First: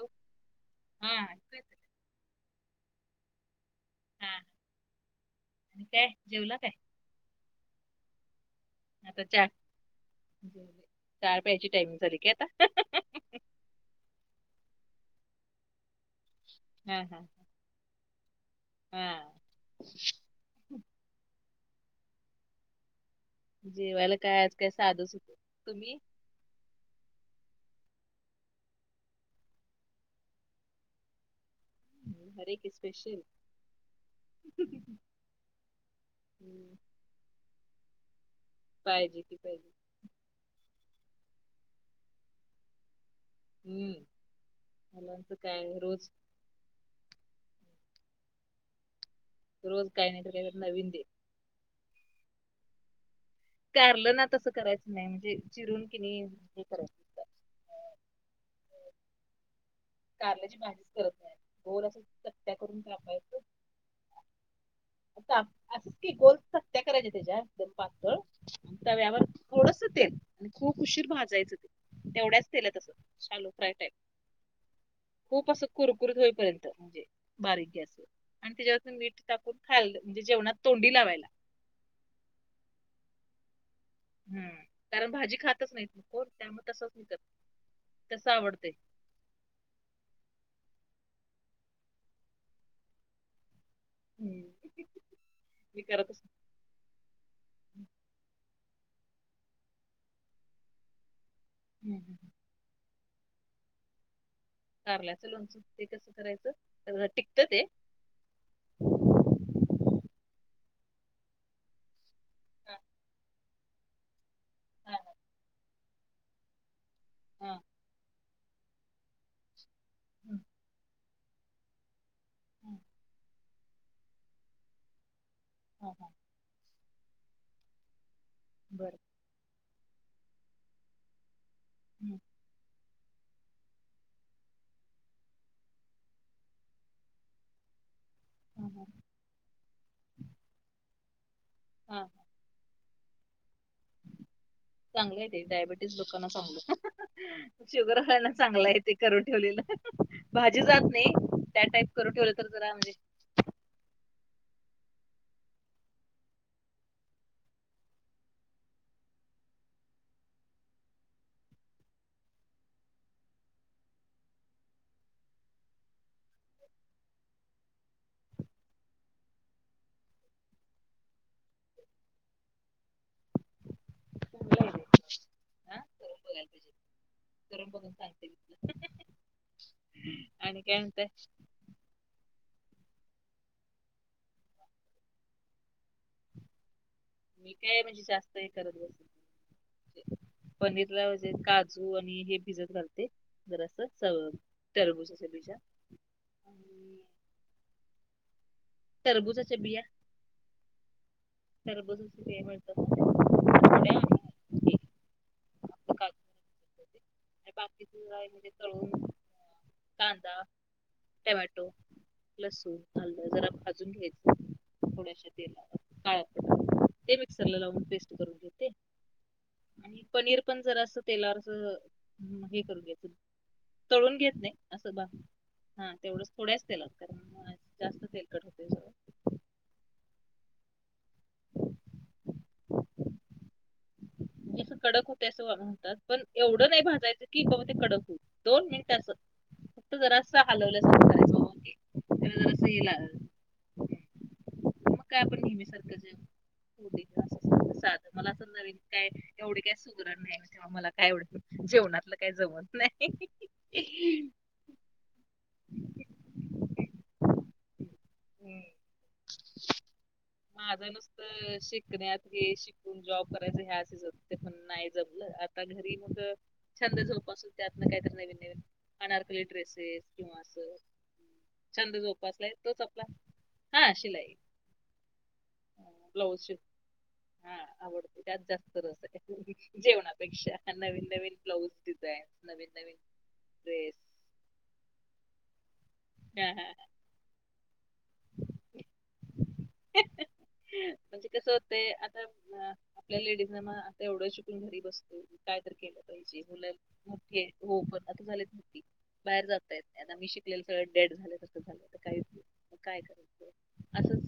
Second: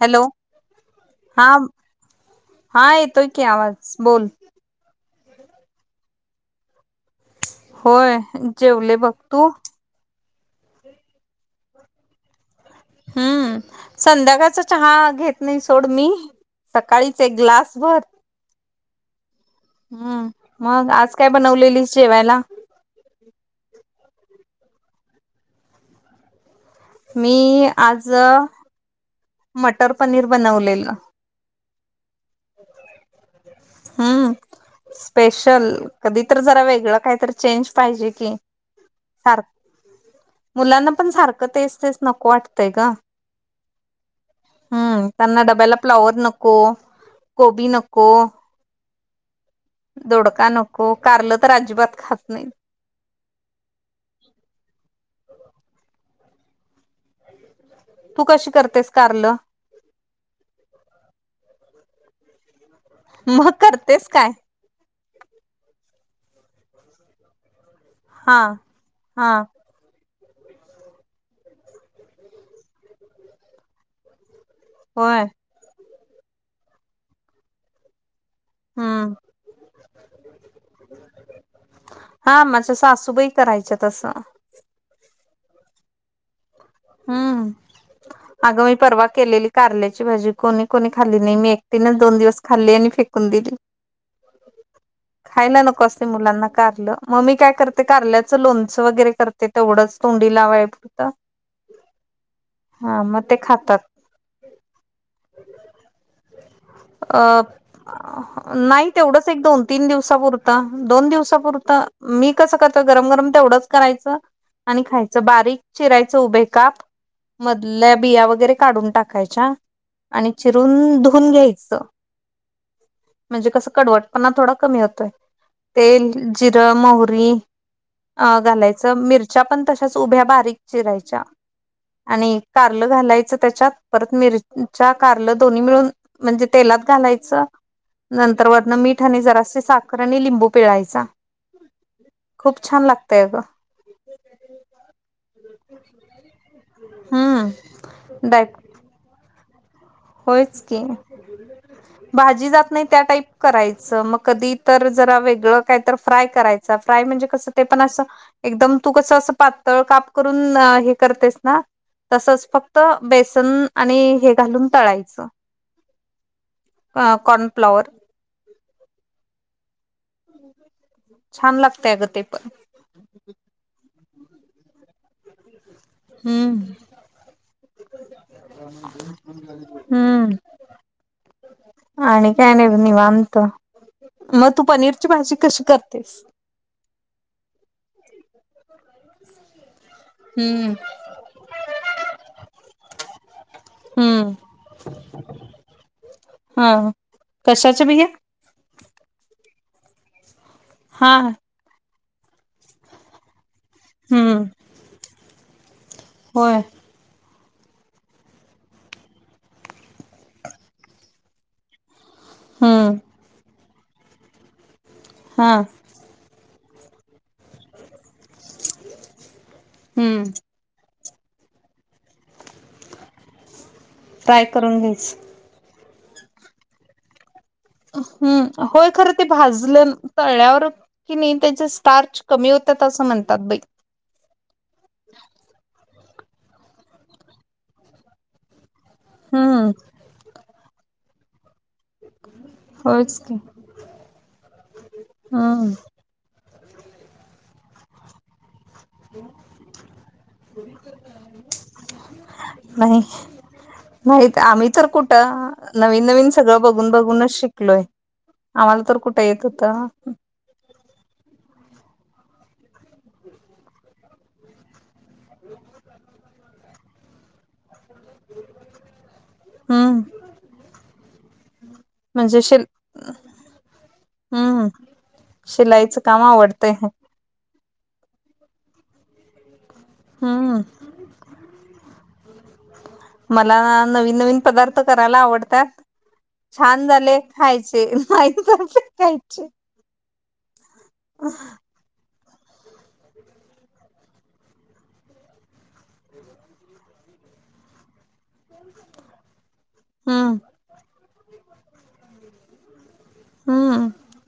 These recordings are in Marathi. हॅलो हा ऐकू येतंय हा येतोय की आवाज हा बोल आणि काय जेवला काय होय जेवले बघ तू चार पहाची टाइमिंग झाली का आता हम्म संध्याकाळचा चहा घेत नाही सोड मी सकाळीचे ग्लासवरर हम् हम्म मग आज काय बनवलेली जेवायला जेवायला काय आज काय साधू सु तुम्ही मी आज मटर पनीर बनवलेलं हर एक स्पेशल हम्म स्पेशल कधी तर जरा हम्म, वेगळं काहीत चेंज पाहिजे की पाहिजे कि सारख पाहिजे मुलांना पण सारखं तेच तेच नको वाटतंय का हम्म हम्म मुलांचं त्यांना काय डब्याला रोज फ्लावर नको नको कोबी नको रोज काय नाही तर दोडका काय नको नवीन दे कारल तर अजिबात खात नाही कारलं ना तसं करायचं नाही म्हणजे चिरून कि नाही हे करायच तू कशी करतेस कारल कारल्याची भाजीच करत नाही गोल अस सत्या करून का मग करतेस काय आता असं की गोलत हत्या करायच्या त्याच्या दम पातळ हा आणि त्या व्याम हा थोडस तेल आणि खूप उशीर भाजायचं ते तेवढ्याच तेल तसं शालो फ्राय टाईप वर खूप अस कुरकुरत होईपर्यंत म्हणजे बारीक गॅस आणि त्याच्याून हम्म मीठ टाकून खाल्लं म्हणजे जेवणात तोंडी लावायला हा माझ्या सासूबाई करायच्या तसं हम् कारण भाजी खातच नाहीत कोण त्यामुळे तसंच मी हम्म करते तसं अगं आवडते मी परवा केलेली कारल्याची भाजी कोणी कोणी खाल्ली नाही मी एकटीनच दोन दिवस खाल्ली आणि फेकून दिली मी खायला नको असते मुलांना कारलं मग मी काय करते कारल्याचं लोणचं वगैरे करते तेवढंच तोंडी लावाय पुरतं हम् ह हा मग ते खातात कारलाच लोनच ते कसं करायचं तर टिकत अ ते नाही तेवढंच एक दोन तीन दिवसापुरत दोन दिवसापुरत मी कसं हा करतो गरम गरम तेवढंच करायचं आणि हा खायचं बारीक चिरायचं उभे काप हा मधल्या बिया वगैरे काढून टाकायच्या आणि चिरून धुऊून घ्यायचं हम् म्हणजे कसं कडवटपणा थोडा कमी होतोय हा हा तेल जिरं मोहरी अ बरं घालायचं मिरच्या पण तशच उभ्या बारीक चिरायच्या आणि कारलं घालायचं त्याच्यात परत मिरच्या कारल दोन्ही मिळून म्हणजे तेलात घालायचं नंतर हा वन हा मीठ आणि जरासे साखर आणि लिंबू पिळायचा हा खूप छान लागतय ग चांगलं आहे ते डायबिटीस लोकांना चांगलं हम्म शुगर करणं डाय चांगलं आहे ते करून ठेवलेलं होयच भाजी की जात नाही त्या टाईप करून ठेवलं तर भाजी जात जरा नाही म्हणजे त्या टाईप करायचं मग कधी तर जरा वेगळं काय तर फ्राय करायच फ्राय म्हणजे कसं ते पण असं एकदम तू कस असं पातळ काप करून हे करतेस ना तसच फक्त बेसन आणि हे घालून तळायचं कॉर्नफ्लॉवर छान लागतय अगं ते पण चांगलं आहे हम्म तर बघून सांगते तलं हम्म आणि काय म्हणतय आणि काय नाही निवनत मग तू पनीरची भाजी कशी करतेस मी काय म्हणजे जास्त हे करत बस हम्म. पनीर ला म्हणजे काजू आणि हे भिजत घालते बर अस स हम्म टरबूजी च्या हा कशाच्या बिया तरबूजाच्या बिया हा सरबळतो [inaudible] हम्म आपलं काजू होय. आणि बाकीची आहे म्हणजे तळूण कांदा टमॅटो हम्म लसूण हलद जरा भाजून घ्यायचं थोड्याशा हा. तेलावर काळ ते मिक्सरला लावून पेस्ट करून घेते आणि हम्म पनीर पण जरा अस तेलावरच हे करून घ्यायच. तळून घेत फ्राय नाही करून असं बघ घ्यायच. हा तेवढंच थोड्याच त्याला कारण जास्त तेलकट हम् होते होय खरं ते भाजलं तळ्यावर कि नाही त्याचे स्टार्च कमी होतात असं म्हणतात बाई जसं कडक हो तसं म्हणतात पण एवढं नाही भाजायचं की बाबा ते कडक हो दोन मिनिट हम्म फ जरा अस हालवलं होच कि. मग काय आपण नेहमी सारखं ज हो अस साध मला असं नवीन काय एवढी काय सुगरण नाही तेव्हा मला काय आवड जेवणातलं काय जमत नाही. माहित आम्ही तर कुठं नवीन नवीन सगळं बघून बघूनच शिकलोय. आम्हाला तर कुठे येत होता. माझं नुसत शिकण्यात हे शिकून जॉब करायचं हे असेच ते पण नाही जमलं. घरी मग छंद झोप असून त्यात ना काय नथ हम्म. ड्रेसेस किंवा छ म्हणजे जोासय शिल त [inaudible] हम्म शिलाईचं काम ब्लाऊज आवडतंय हे हा आवडतो त्यात जास्त रस आहे. जेवणापेक्षा हम्म नवीन नवीन ब्लाऊज डिझाईन नवीन नवीन ड्रेस न नवीन पदार्थ करायला आवडतात हा हा छान झाले खायचे नाहीत खायचे म्हणजे कस होत आता अ आपल्या लेडीज ना मग आता एवढं शिकून घरी बसतो काय तर केलं पाहिजे मुला, के हो पण आता झाले नती बाहेर जात [inaudible] मी हम्म शिकलेलं सगळं डेड झालं तसं झालं काही नाहीग कायय हा अ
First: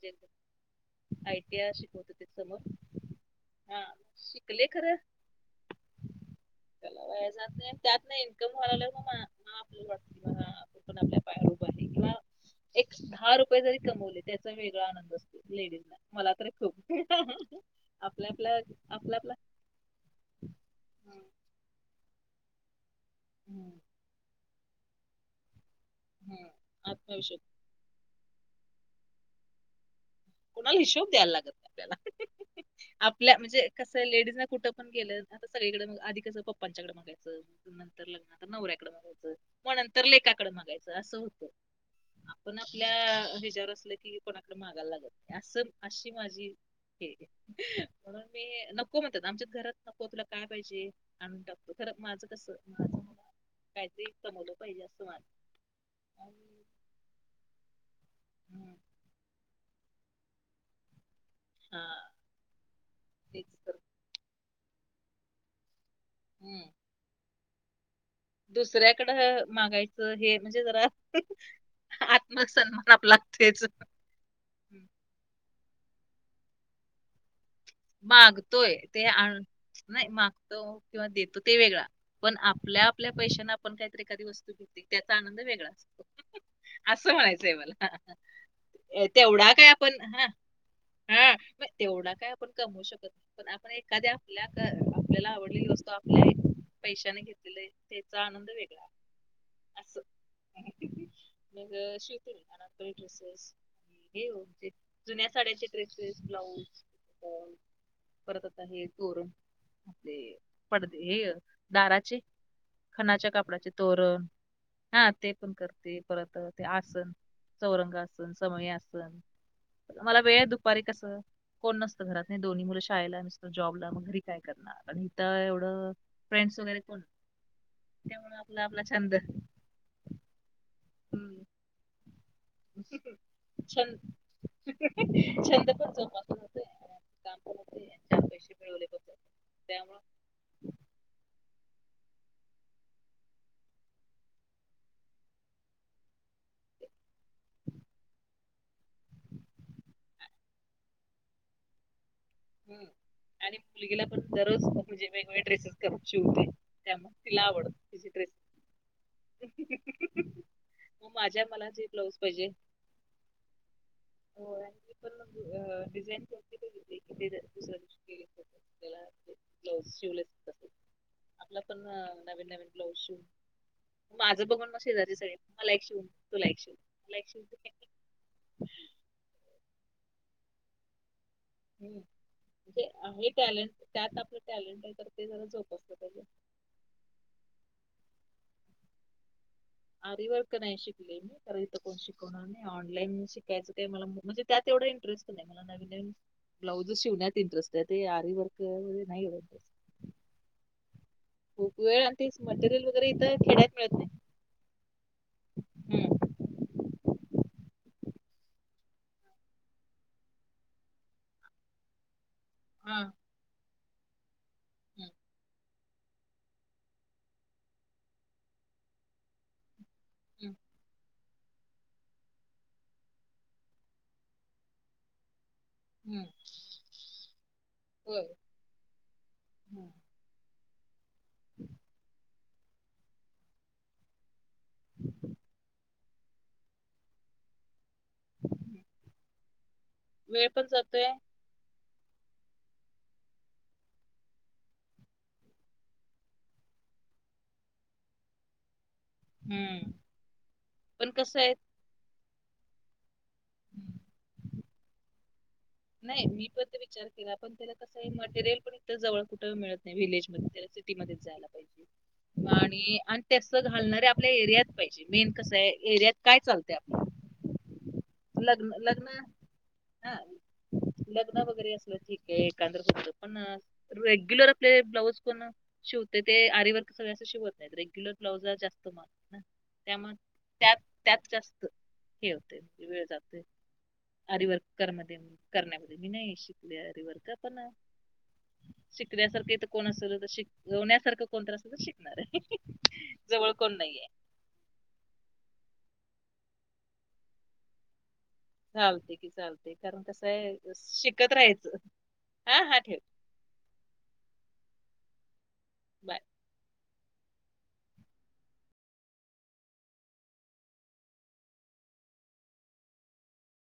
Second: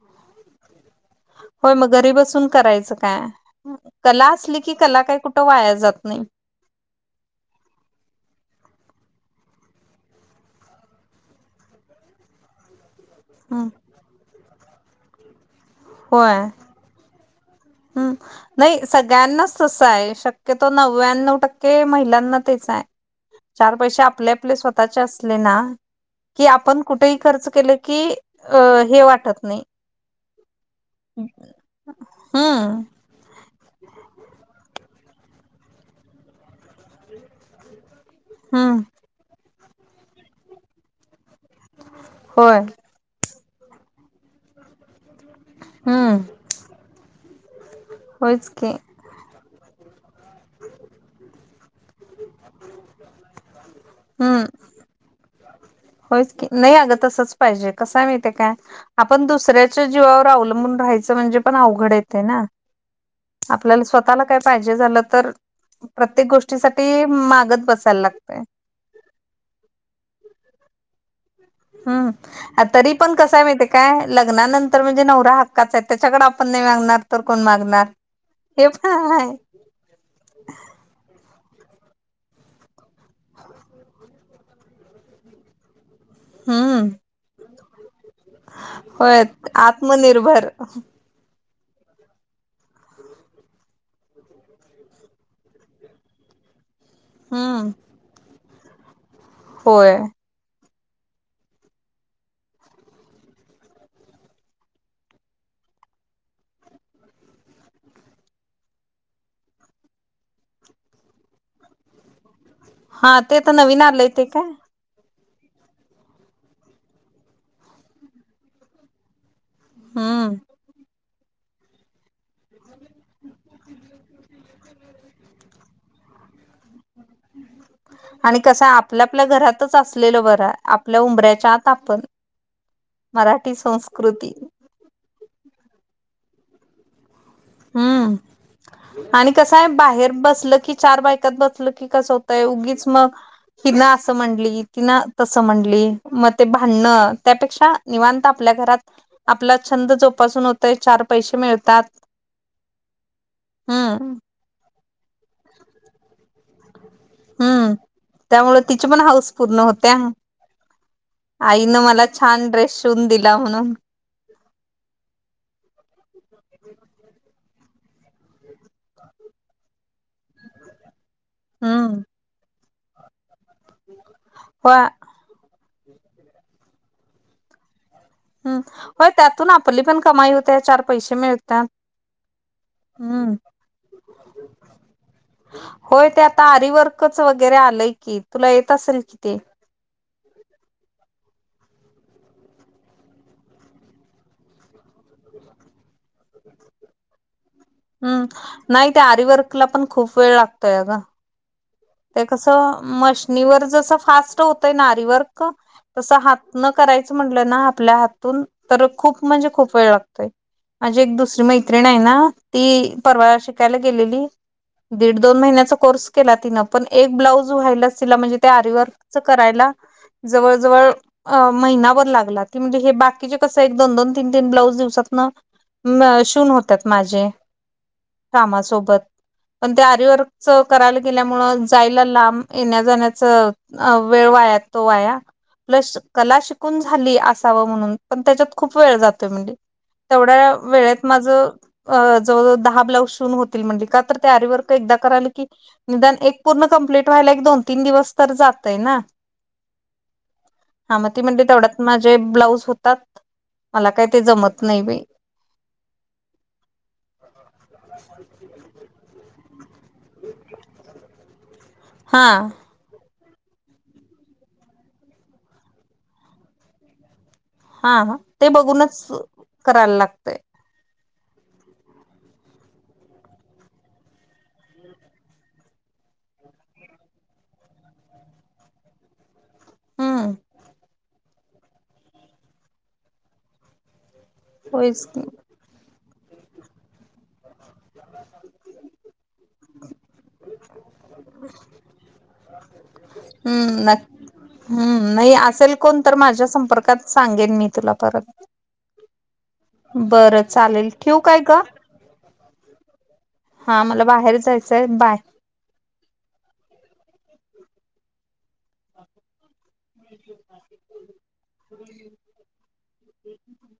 ते होय मग घरी बसून समोर करायचं काय. हा कला असली शिकले की कला काही कुठं वाया जात नाही. कला वया जात नाही त्यात नाही इन्कम व्हायला आपली वाटती ब आपण आपल्या पायावर उभ आहे. म एक दहा रुपये हम्म जरी कमवले त्याचा वेगळा आनंद असतो लेडीजला मला होय तरी खूप. ह. हम्म नाही सगळ्यांनाच. स आहे शक्यतो नव्याण्णव टक्के महिलांना तेच आहे. चार हम्म पैसे आपले आपले स्वतःचे असले ना. की आपण कुठेही आत्मविश्वास खर्च केलं की हे वाटत नाही. कोणाला हिशोब द्यायला लागत नाही आपल्याला हम्म आपल्या म्हणजे. कसं लेडीज न कुठं पण गेलं आता सगळीकडेंग आधी कसं पप्पांच्याकडे मागायचं नंतर लग्न हम्म नवऱ्याकड मागायचं मग नंतर लेकाकड मागायचं असं होतं. आपण होय आपल्या हिच्या्यावर असल कि कोणाकडे महागायला लागत असं अशी हम्म माझी हे म्हणून मी होयच की न, को म्हणतात आमच्यात घरात नको तुला काय पाहिजे आणून टाकतो खर माझं कसं माझ मला. काही तरी हम्म कमवलं पाहिजे, अस वाट होयच की, नाही अगं तसच पाहिजे, कस माहिती काय, आपण दुसऱ्या जीवावर अवलंबून म्हणजे पण हा अवघड आहे ते ना, तेच तर आपल्याला स्वतः आपल्याला काय पाहिजे झालं, तर प्रत्येक गोष्टी हम्म साठी मागत बसायला लागत. दुसऱ्याकडं मागायचं, हे म्हणजे जरा हम्म तरी आत्मसन्मान पण आपला कस हाय माहिती तेच हाय काय हम्म. लग्नानंतर म्हणजे नवरा हक्काच आहे, त्याच्याकडे आपण नाही मागणार तर कोण मागणार? हे मागतोय ते पण आहे आण, नाही मागतो किंवा देतो ते वेगळा पण आपल्या- आपल्या पैशांना आपण काहीतरी एखादी वस्तू घेते, त्याचा आनंद वेगळा असतो. हम्म असं म्हणायचंय मला, होय तेवढा काय आपण--हा, आत्मनिर्भर हा म तेवढा काय ण कमवू शकत नाही पण आपण एखाद्या आपल्या, आपल्याला आवडलेली वस्तू आपल्या पैशाने घेतलेले आहे, हम्म त्याचा आनंद वेगळा. होय. असं. मग [unintelligible] ड्रेसेस, हे ओ जे जुन्या साड्याचे ड्रेसेस, ब्लाऊज. परत आता हे तोरण, आपले पडदे हे दाराचे, हा खणाच्या ते तर कापडाचे नवीन आलंय ते तोरण, काय हा ते पण करते. परत ते आसन, चौरंगासन, समई आसन. मला हम्म वेळ आहे, दुपारी कस, कोण नसतं घरात नी दोन्ही मुलं शाळेला, मिस्टर जॉबला, मग घरी काय करणार, आणि इथं एवढं, फ्रेंड्स वगैरे कोण त्यामुळे आणि कस आपला आपला आपल्या- छंद आपल्या घरात, असलेल बर. आपल्या हम्म. ऊंबऱ्याच्या आत आपण. मराठी छंद संस्कृती, छंद पण जोपासला जातोय. हम्म जातात. आणि कसं आहे, त्यामुळे बाहेर बसल की चार बायक बसलं की कसं होतंय उगीच मग, हि ना असं म्हणली, ति ना, तसं म्हणली मग ते भांडणं त्यापेक्षा, निवांत आपल्या घरात, आपला छंद जोपासून होतय, चार पैसे मिळतात. हुं आणि मुलगीला हम्म पण दररोज म्हणजे वेगवेगळे ड्रेसेस कर शीवते त्यामुळे, तिला आवड हम्म तीचे जे ड्रेस, त्यामुळे तिची पण हाऊस पूर्ण होत्या मग माझ्या मला आईनं जे लाऊज पाहिजे, छान ड्रेस शिवून दिला म्हणून होय, मी पण म्हणजे अ डिजाईन कोणती बघितली. थ दुसऱ्या दिवशी केली त्याला ब्लाउज शिवलेस होता तो. आपला पण हम्म नवीन नवीन ब्लाउज शिवून माझं बघुन मग होय शेजारी सगळे, मला एक शिव, तुला एक शिव. [inaudible] हम होय त्यातून आपली पण कमाई होते. चार पैसे मिळते ह म्हणजे हे टॅलेंट त्यात आपलं टॅलेंट आहे तर ते जरा जोपसले पाहिजे. आरिवर्क च वगैरे आलंय की, तुला येत असेल कि ते. आरीवर्क नाही शिकले मी तर इथं कोण शिकवणार नाही. आणि ऑनलाईन शिकायचं काय मला म्हणजे त्यात एवढा इंटरेस्ट पण नाही मला नवीन नवीन ब्लाउज शिवण्यात इंटरेस्ट आहे ते हम्म. आरी वर्क नाही ते वगैरे एवढा आरीवर्कला इंटरेस्ट पण खूप वेळ लागतोय ग. खूप वेळ आणि ते तेच मटेरियल कसं वगैरे इथं मशनीवर खेड्यात जस मिळत नाही फास्ट होतंय ना आरी वर्क हम्म. तसं हातन करायचं म्हटलं ना, आपल्या हातून, तर खूप म्हणजे खूप वेळ लागतोय. माझी एक दुसरी मैत्रिण आहे ना, ती हा परवा शिकायला गेलेली हम्म दीड -दोन महिन्याचा कोर्स केला तिनं. पण एक ब्लाउज व्हायलाच तिला म्हणजे ते आरिवर्क च करायला जवळ हम्म. जवळ अ महिनाभर लागला. ती म्हणजे हे बाकीचे कसं एक दोन दोन, तीन तीन, ब्लाऊज दिवसात ना हम्म. शिहून होतात माझे, होय कामासोबत पण त्या हम्म. आरीवर्क करायला गेल्या मूळ जायला, लांब येण्या जाण्याच वेळ वाया, तो वाया प्लस कला शिकून झाली, असाव म्हणून पण त्याच्यात खूप हम्म. वेळ जातोय म्हणजे. वेळ तेवढ्या पण वेळेत जातोय माझ, अ जवळजवळ दहा ब्लाउज शिवून होतील म्हणले, का तर त्या आरीवर्क का एकदा, कराल की निदान एक पूर्ण कंप्लीट व्हायला एक, दोन, तीन दिवस तर जातय ना. हम्म हा मग पण त कसं म्हणतेे आहे तेवढ्यात, माझे ब्लाऊज होतात. मला काही ते, जमत नाही बाई. नाही मी पण ते विचार केला, पण त्याला कसं मटेरियल पण इथ जवळ कुठं मिळत नाही. व्हलेजमध्ये त्याला सिटीमध्ये जायला, हा आणि, त्यास घालणारे आपल्या एरियात पाहिजे, मेन कसं आहे एरियात काय चालतय आपलं, हा हा ते बघूनच, करायला हा लागतय, लग्न वगैरे असलं ठीक आहे, एकादरीत पण रेग्युलर आपले ब्लाउज कोण, शिवते ते आरीवर सगळ्या, असं शिवत नाहीत रेग्युलर ब्लाउज जास्त मगत ना. त्यामुळे हम्म त्यात त्यात जास्त, हे होते वेळ जातोय, अरीवर्कर होयच मध्ये की करण्यामध्ये, मी नाही शिकले अरिवर्क, पण शिकण्यासारखंथ कोण असल तर, शिकवण्या सारखं कोणत अस तर शिकणार आहे, जवळ कोण हम्म नाहीे. नक् हम्म नाही असेल, कोण तर माझ्या संपर्कात सांगेन मी, तुला परत. चालते की चालते कारण बरं कसंय, चालेल ठेवू शिकत काय ग? राहायचं, हा, हा ठेव. हा मला बाहेर जायचंय, बाय. बाय, [unintelligible] [unintelligible]